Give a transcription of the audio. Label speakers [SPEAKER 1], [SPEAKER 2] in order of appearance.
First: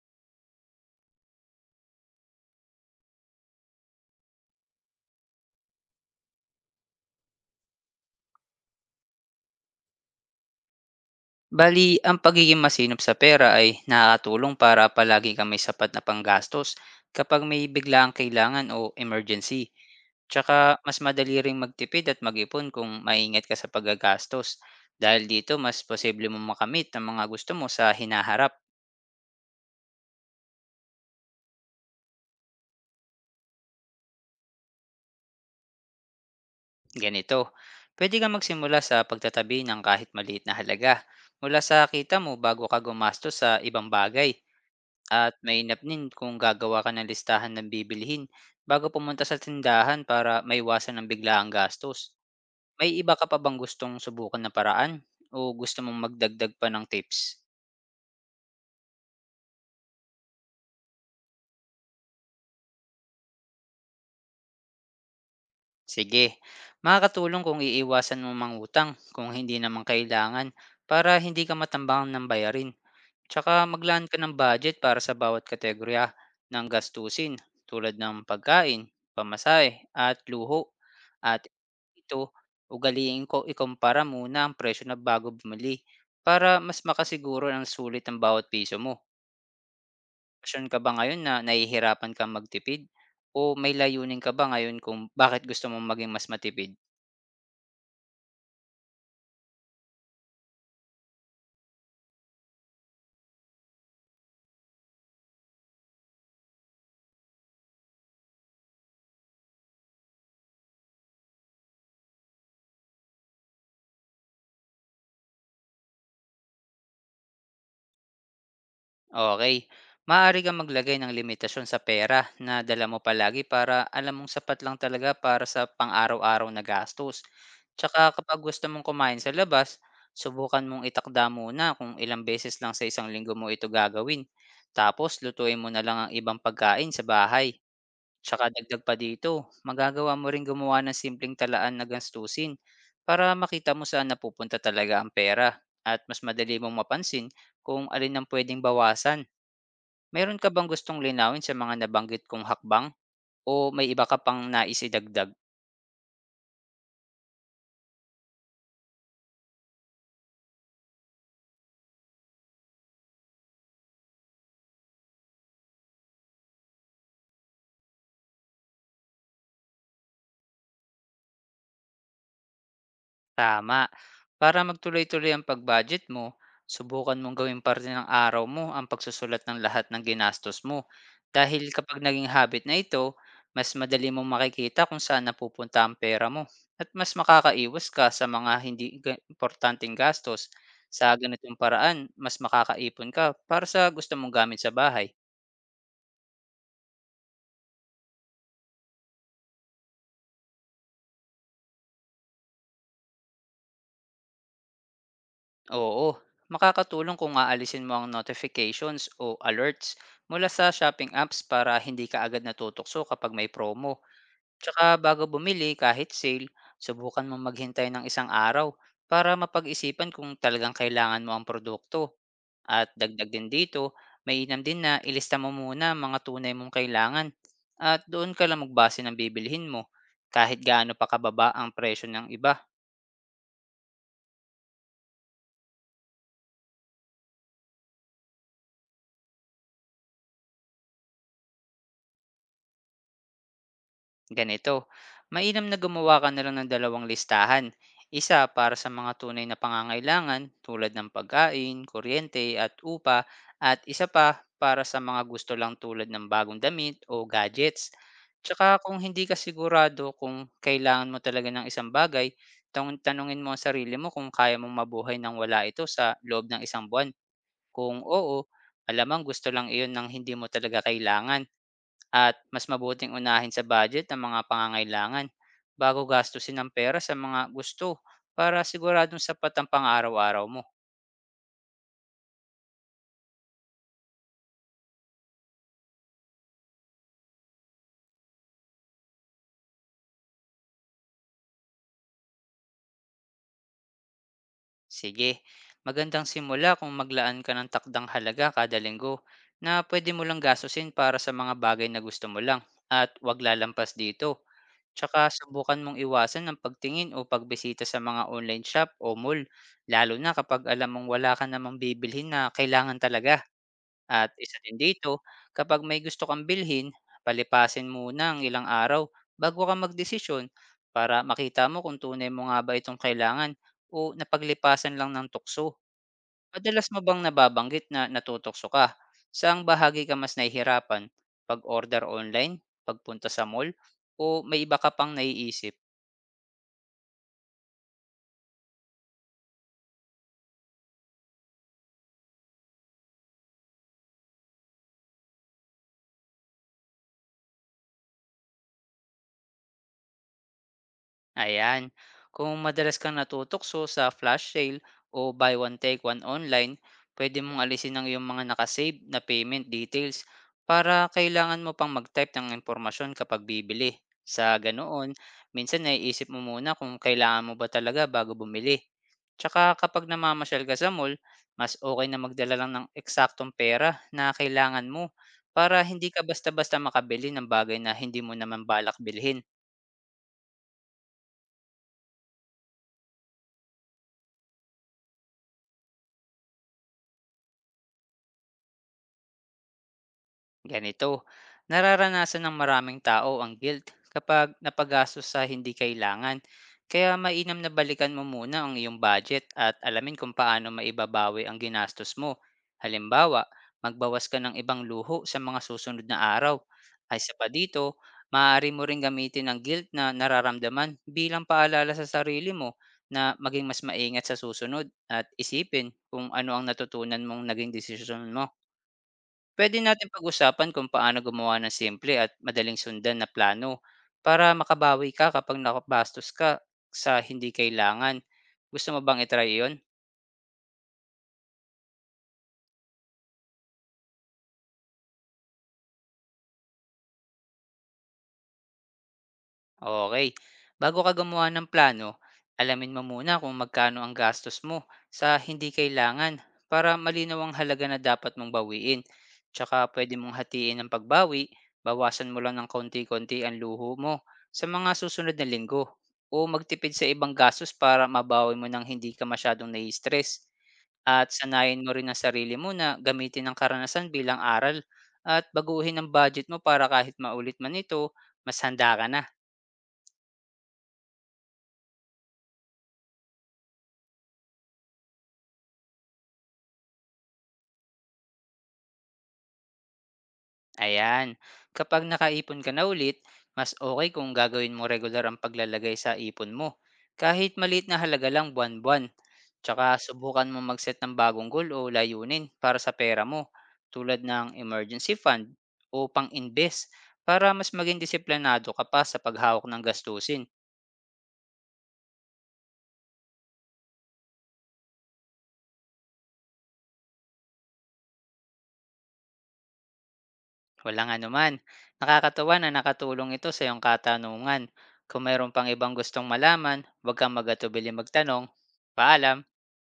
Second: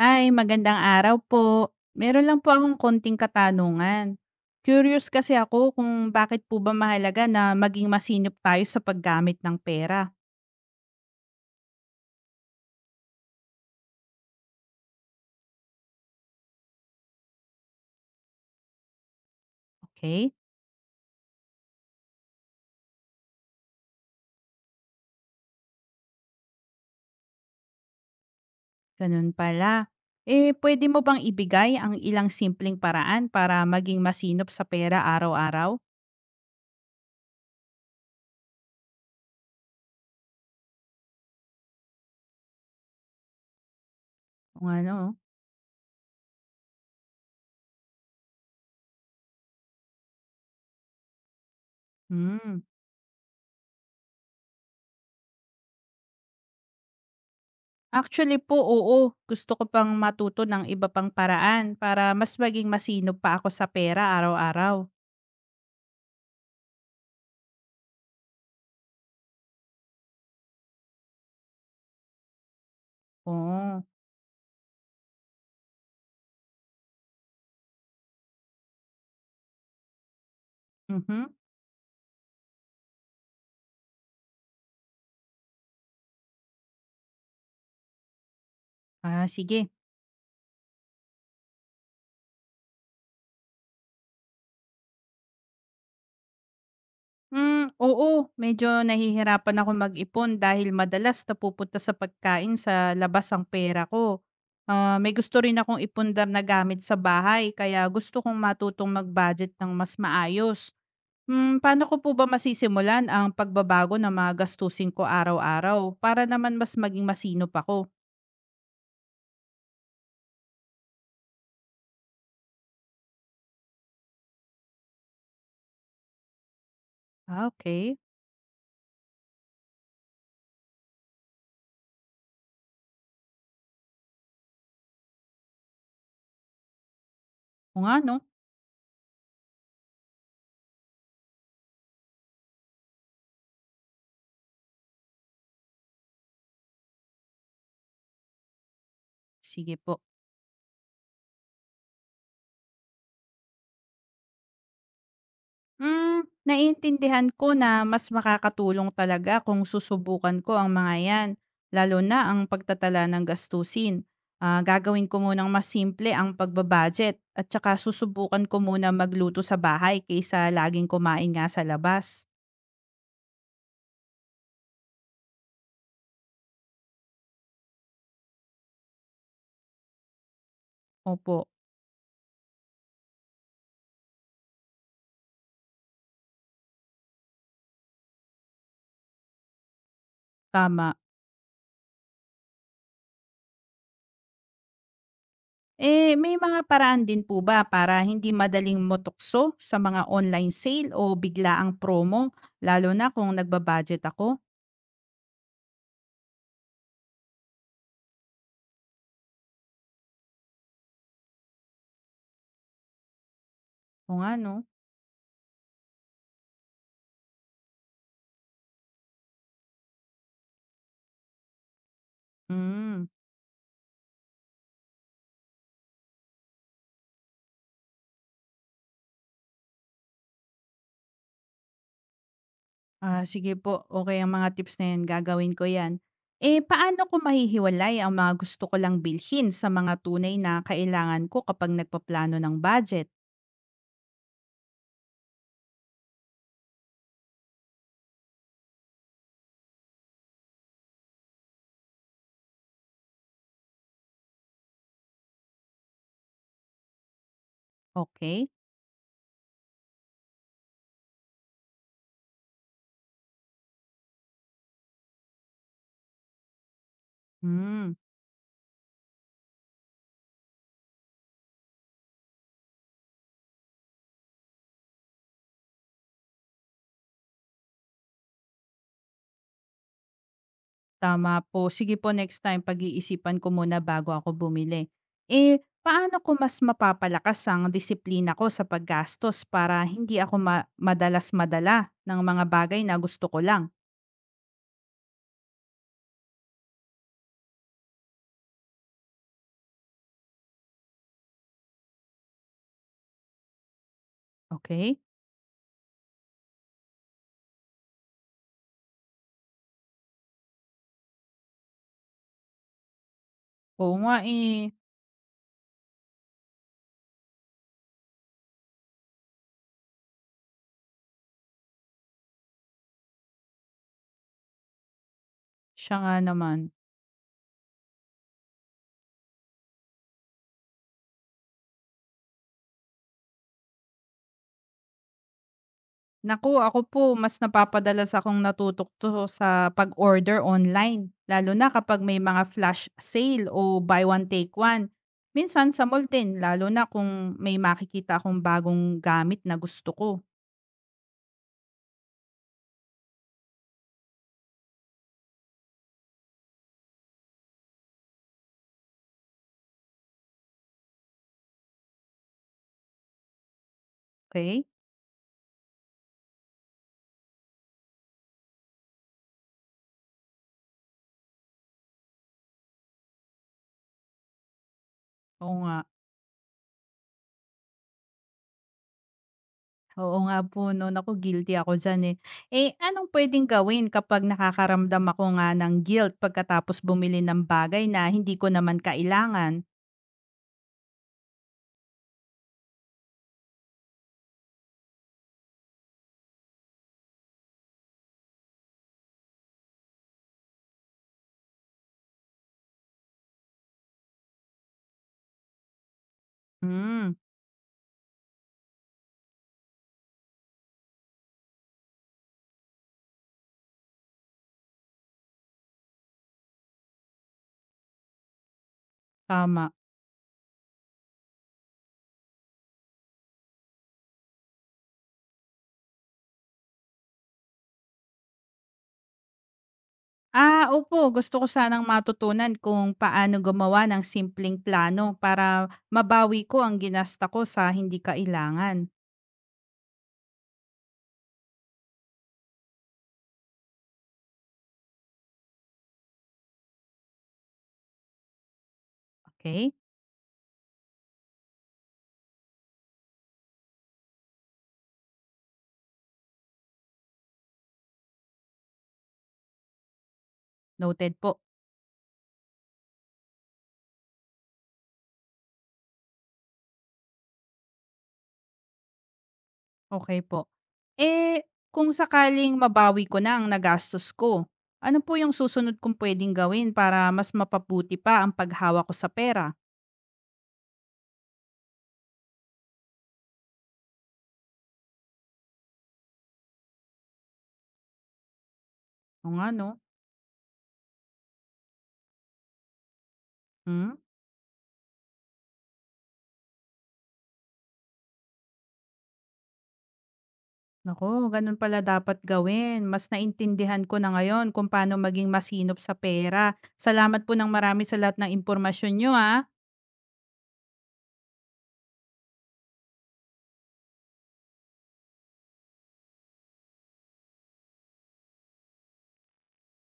[SPEAKER 1] Ay, magandang araw po. Meron lang po akong konting katanungan. Curious kasi ako kung bakit po ba mahalaga na maging masinop tayo sa paggamit ng pera.
[SPEAKER 2] Bali, ang pagiging masinop sa pera ay nakakatulong para palagi kang may sapat na panggastos kapag may biglaang kailangan o emergency.
[SPEAKER 1] Okay?
[SPEAKER 2] Tsaka mas madali ring magtipid at mag-ipon kung maingat ka sa paggagastos. Dahil dito, mas posible mong makamit ang mga gusto mo sa hinaharap.
[SPEAKER 1] Ganun pala. Eh, pwede mo bang ibigay ang ilang simpleng paraan para maging masinop sa pera araw-araw?
[SPEAKER 2] Ganito, pwede kang magsimula sa pagtatabi ng kahit maliit na halaga mula sa kita mo bago ka gumastos sa ibang bagay.
[SPEAKER 1] Kung ano? Oh.
[SPEAKER 2] At mainam din kung gagawa ka ng listahan ng bibilhin bago pumunta sa tindahan para maiwasan ang biglaang gastos.
[SPEAKER 1] Hmm.
[SPEAKER 2] May iba ka pa bang gustong subukan na paraan o gusto mong magdagdag pa ng tips?
[SPEAKER 1] Actually po, oo. Gusto ko pang matuto ng iba pang paraan para mas maging masinop pa ako sa pera araw-araw.
[SPEAKER 2] Sige, makakatulong kung iiwasan mo mangutang kung hindi naman kailangan para hindi ka matambang ng bayarin. Tsaka
[SPEAKER 1] Oo.
[SPEAKER 2] maglaan ka ng budget para sa bawat kategorya ng gastusin, tulad ng pagkain, pamasahe at luho.
[SPEAKER 1] Mhm.
[SPEAKER 2] At ito, ugaliin ko ikumpara muna ang presyo na bago bumili para mas makasiguro ng sulit ang bawat piso mo.
[SPEAKER 1] Ah, sige.
[SPEAKER 2] Pasyon ka ba ngayon na nahihirapan kang magtipid? O may layunin ka ba ngayon kung bakit gusto mong maging mas matipid?
[SPEAKER 1] Hmm, oo. Medyo nahihirapan akong mag-ipon dahil madalas napupunta sa pagkain sa labas ang pera ko. Ah, may gusto rin akong ipundar na gamit sa bahay kaya gusto kong matutong mag-budget ng mas maayos. Paano ko po ba masisimulan ang pagbabago ng mga gastusin ko araw-araw para naman mas maging masinop ako?
[SPEAKER 2] Okay, maaari kang maglagay ng limitasyon sa pera na dala mo palagi para alam mong sapat lang talaga para sa pang-araw-araw na gastos.
[SPEAKER 1] Ah, okay.
[SPEAKER 2] Tsaka kapag gusto mong kumain sa labas, subukan mong itakda muna kung ilang beses lang sa isang linggo mo ito gagawin. Tapos lutuin mo na lang ang ibang pagkain sa bahay.
[SPEAKER 1] O nga, no?
[SPEAKER 2] Tsaka dagdag pa dito, magagawa mo ring gumawa ng simpleng talaan na gastusin para makita mo saan napupunta talaga ang pera, at mas madali mong mapansin kung alin ang puwedeng bawasan.
[SPEAKER 1] Sige po.
[SPEAKER 2] Meron ka bang gustong linawin sa mga nabanggit kong hakbang o may iba ka pang nais idagdag?
[SPEAKER 1] Naiintindihan ko na mas makakatulong talaga kung susubukan ko ang mga yan, lalo na ang pagtatala ng gastusin. Ah, gagawin ko munang mas simple ang pagbabudget at saka susubukan ko muna magluto sa bahay kaysa laging kumain nga sa labas.
[SPEAKER 2] Tama, para magtuloy-tuloy ang pag-budget mo, subukan mong gawing parte ng araw mo ang pagsusulat ng lahat ng ginastos mo.
[SPEAKER 1] Opo,
[SPEAKER 2] Dahil kapag naging habit na ito, mas madali mong makikita kung saan napupunta ang pera mo at mas makakaiwas ka sa mga importanteng gastos.
[SPEAKER 1] tama.
[SPEAKER 2] Sa ganitong paraan, mas makakaipon ka para sa gusto mong gamit sa bahay.
[SPEAKER 1] Eh, may mga paraan din po ba para hindi madaling motokso sa mga online sale o bigla ang promo, lalo na kung nagbabudget ako?
[SPEAKER 2] Oo, makakatulong kung aalisin mo ang notifications o alerts mula sa shopping apps para hindi ka agad natutokso kapag may promo.
[SPEAKER 1] O nga, no?
[SPEAKER 2] Tsaka bago bumili kahit sale, subukan mo maghintay ng isang araw para mapag-isipan kung talagang kailangan mo ang produkto. At
[SPEAKER 1] Hmm.
[SPEAKER 2] dagdag din dito, mainam din na ilista mo muna ang mga tunay mong kailangan at doon ka lang magbase ng bibilhin mo, kahit gaano pa kababa ang presyo ng iba.
[SPEAKER 1] Ah, sige po, okay ang mga tips na 'yan, gagawin ko 'yan. Eh, paano ko mahihiwalay ang mga gusto ko lang bilhin sa mga tunay na kailangan ko kapag nagpaplano ng budget?
[SPEAKER 2] Ganito, mainam na gumawa ka na lang ng dalawang listahan. Isa para sa mga tunay na pangangailangan, tulad ng pagkain, kuryente at upa, at isa pa para sa mga gusto lang, tulad ng bagong damit o gadgets.
[SPEAKER 1] Okay.
[SPEAKER 2] Tsaka kung hindi ka sigurado kung kailangan mo talaga ng isang bagay, tanungin mo ang sarili mo kung kaya mong mabuhay nang wala ito sa loob ng isang buwan.
[SPEAKER 1] hmm,
[SPEAKER 2] Kung oo, alamang gusto lang iyon ng hindi mo talaga kailangan, at mas mabuting unahin sa budget ang mga pangangailangan bago gastusin ang pera sa mga gusto para siguradong sapat ang pang-araw-araw mo.
[SPEAKER 1] Tama po. Sige po, next time pag-iisipan ko muna bago ako bumili. Eh, paano ko mas mapapalakas ang disiplina ko sa paggastos para hindi ako ma madalas madala ng mga bagay na gusto ko lang?
[SPEAKER 2] Sige, magandang simula kung maglaan ka ng takdang halaga kada linggo na pwede mo lang gastusin para sa mga bagay na gusto mo lang, at wag lalampas dito.
[SPEAKER 1] Okay.
[SPEAKER 2] Tsaka subukan mong iwasan ang pagtingin o pagbisita sa mga online shop o mall, lalo na kapag alam mong wala ka namang bibilhin na kailangan talaga.
[SPEAKER 1] Oo nga,
[SPEAKER 2] At isa
[SPEAKER 1] eh,
[SPEAKER 2] din dito, kapag may gusto kang bilhin, palipasin muna ang ilang araw bago ka magdesisyon para makita mo kung tunay mo nga ba itong kailangan o napaglipasan lang ng tukso.
[SPEAKER 1] siya nga naman.
[SPEAKER 2] Madalas mo bang nababanggit na natutokso ka? Saang bahagi ka mas nahihirapan? Pag-order online, pagpunta sa mall, o may iba ka pang naiisip?
[SPEAKER 1] Naku, ako po mas napapadalas akong natutukto sa pag-order online, lalo na kapag may mga flash sale o buy one take one. Minsan sa mall din, lalo na kung may makikita akong bagong gamit na gusto ko.
[SPEAKER 2] Ayan. Kung madalas kang natutokso sa flash sale o buy one take one online, pwede mong alisin ang iyong mga nakasave na payment details para kailangan mo pang mag-type ng impormasyon kapag bibili. Sa
[SPEAKER 1] Okay?
[SPEAKER 2] ganoon, minsan naiisip mo muna kung kailangan mo ba talaga bago bumili. Tsaka kapag namamasyal ka sa mall, mas okay na magdala lang ng eksaktong pera na kailangan mo
[SPEAKER 1] Oo nga.
[SPEAKER 2] para hindi ka basta-basta makabili ng bagay na hindi mo naman balak bilhin.
[SPEAKER 1] Oo nga po, no. Naku, guilty ako dyan eh. Eh, anong pwedeng gawin kapag nakakaramdam ako nga ng guilt pagkatapos bumili ng bagay na hindi ko naman kailangan?
[SPEAKER 2] Ganito, nararanasan ng maraming tao ang guilt kapag napagastos sa hindi kailangan. Kaya mainam na balikan mo muna ang iyong budget at alamin kung paano maibabawi ang ginastos mo. Halimbawa, magbawas ka ng ibang luho sa mga susunod na araw.
[SPEAKER 1] Hmm,
[SPEAKER 2] Ay sa pa dito, maaari mo ring gamitin ang guilt na nararamdaman bilang paalala sa sarili mo na maging mas maingat sa susunod at isipin kung ano ang natutunan mong naging desisyon mo.
[SPEAKER 1] Tama.
[SPEAKER 2] Puwede natin pag-usapan kung paano gumawa ng simple at madaling sundan na plano para makabawi ka kapag nakabastos ka sa hindi kailangan. Gusto mo bang iyon?
[SPEAKER 1] Ah, opo. Gusto ko sanang matutunan kung paano gumawa ng simpleng plano para mabawi ko ang ginasta ko sa hindi kailangan.
[SPEAKER 2] Okay. Bago ka gumawa ng plano, alamin mo muna kung magkano ang gastos mo sa hindi kailangan para malinaw ang halaga na dapat mong bawiin.
[SPEAKER 1] Okay?
[SPEAKER 2] Tsaka pwede mong hatiin ang pagbawi, bawasan mo lang ng konti-konti ang luho mo sa mga susunod na linggo o magtipid sa ibang gastos para mabawi mo ng hindi ka masyadong nai-stress.
[SPEAKER 1] Noted
[SPEAKER 2] At
[SPEAKER 1] po.
[SPEAKER 2] sanayin mo rin ang sarili mo na gamitin ang karanasan bilang aral at baguhin ang budget mo para kahit maulit man ito, mas handa ka na.
[SPEAKER 1] Okay po. Eh, kung sakaling mabawi ko na ang nagastos ko, ano po yung susunod kong pwedeng gawin para mas mapabuti pa ang paghawa ko sa pera?
[SPEAKER 2] Ayan, kapag nakaipon ka na ulit, mas okay kung gagawin mo regular ang paglalagay sa ipon mo. Kahit maliit na halaga lang buwan-buwan.
[SPEAKER 1] O nga, no?
[SPEAKER 2] Tsaka subukan mo mag-set ng bagong goal o layunin para sa pera mo,
[SPEAKER 1] Hmm?
[SPEAKER 2] tulad ng emergency fund o pang-invest, para mas maging disiplinado ka pa sa paghawak ng gastusin.
[SPEAKER 1] Nako, ganun pala dapat gawin. Mas naintindihan ko na ngayon kung paano maging masinop sa pera. Salamat po ng marami sa lahat ng impormasyon nyo, ah.
[SPEAKER 2] Walang anuman. Nakakatawa na nakatulong ito sa iyong katanungan. Kung mayroon pang ibang gustong malaman, huwag kang magatubili magtanong. Paalam!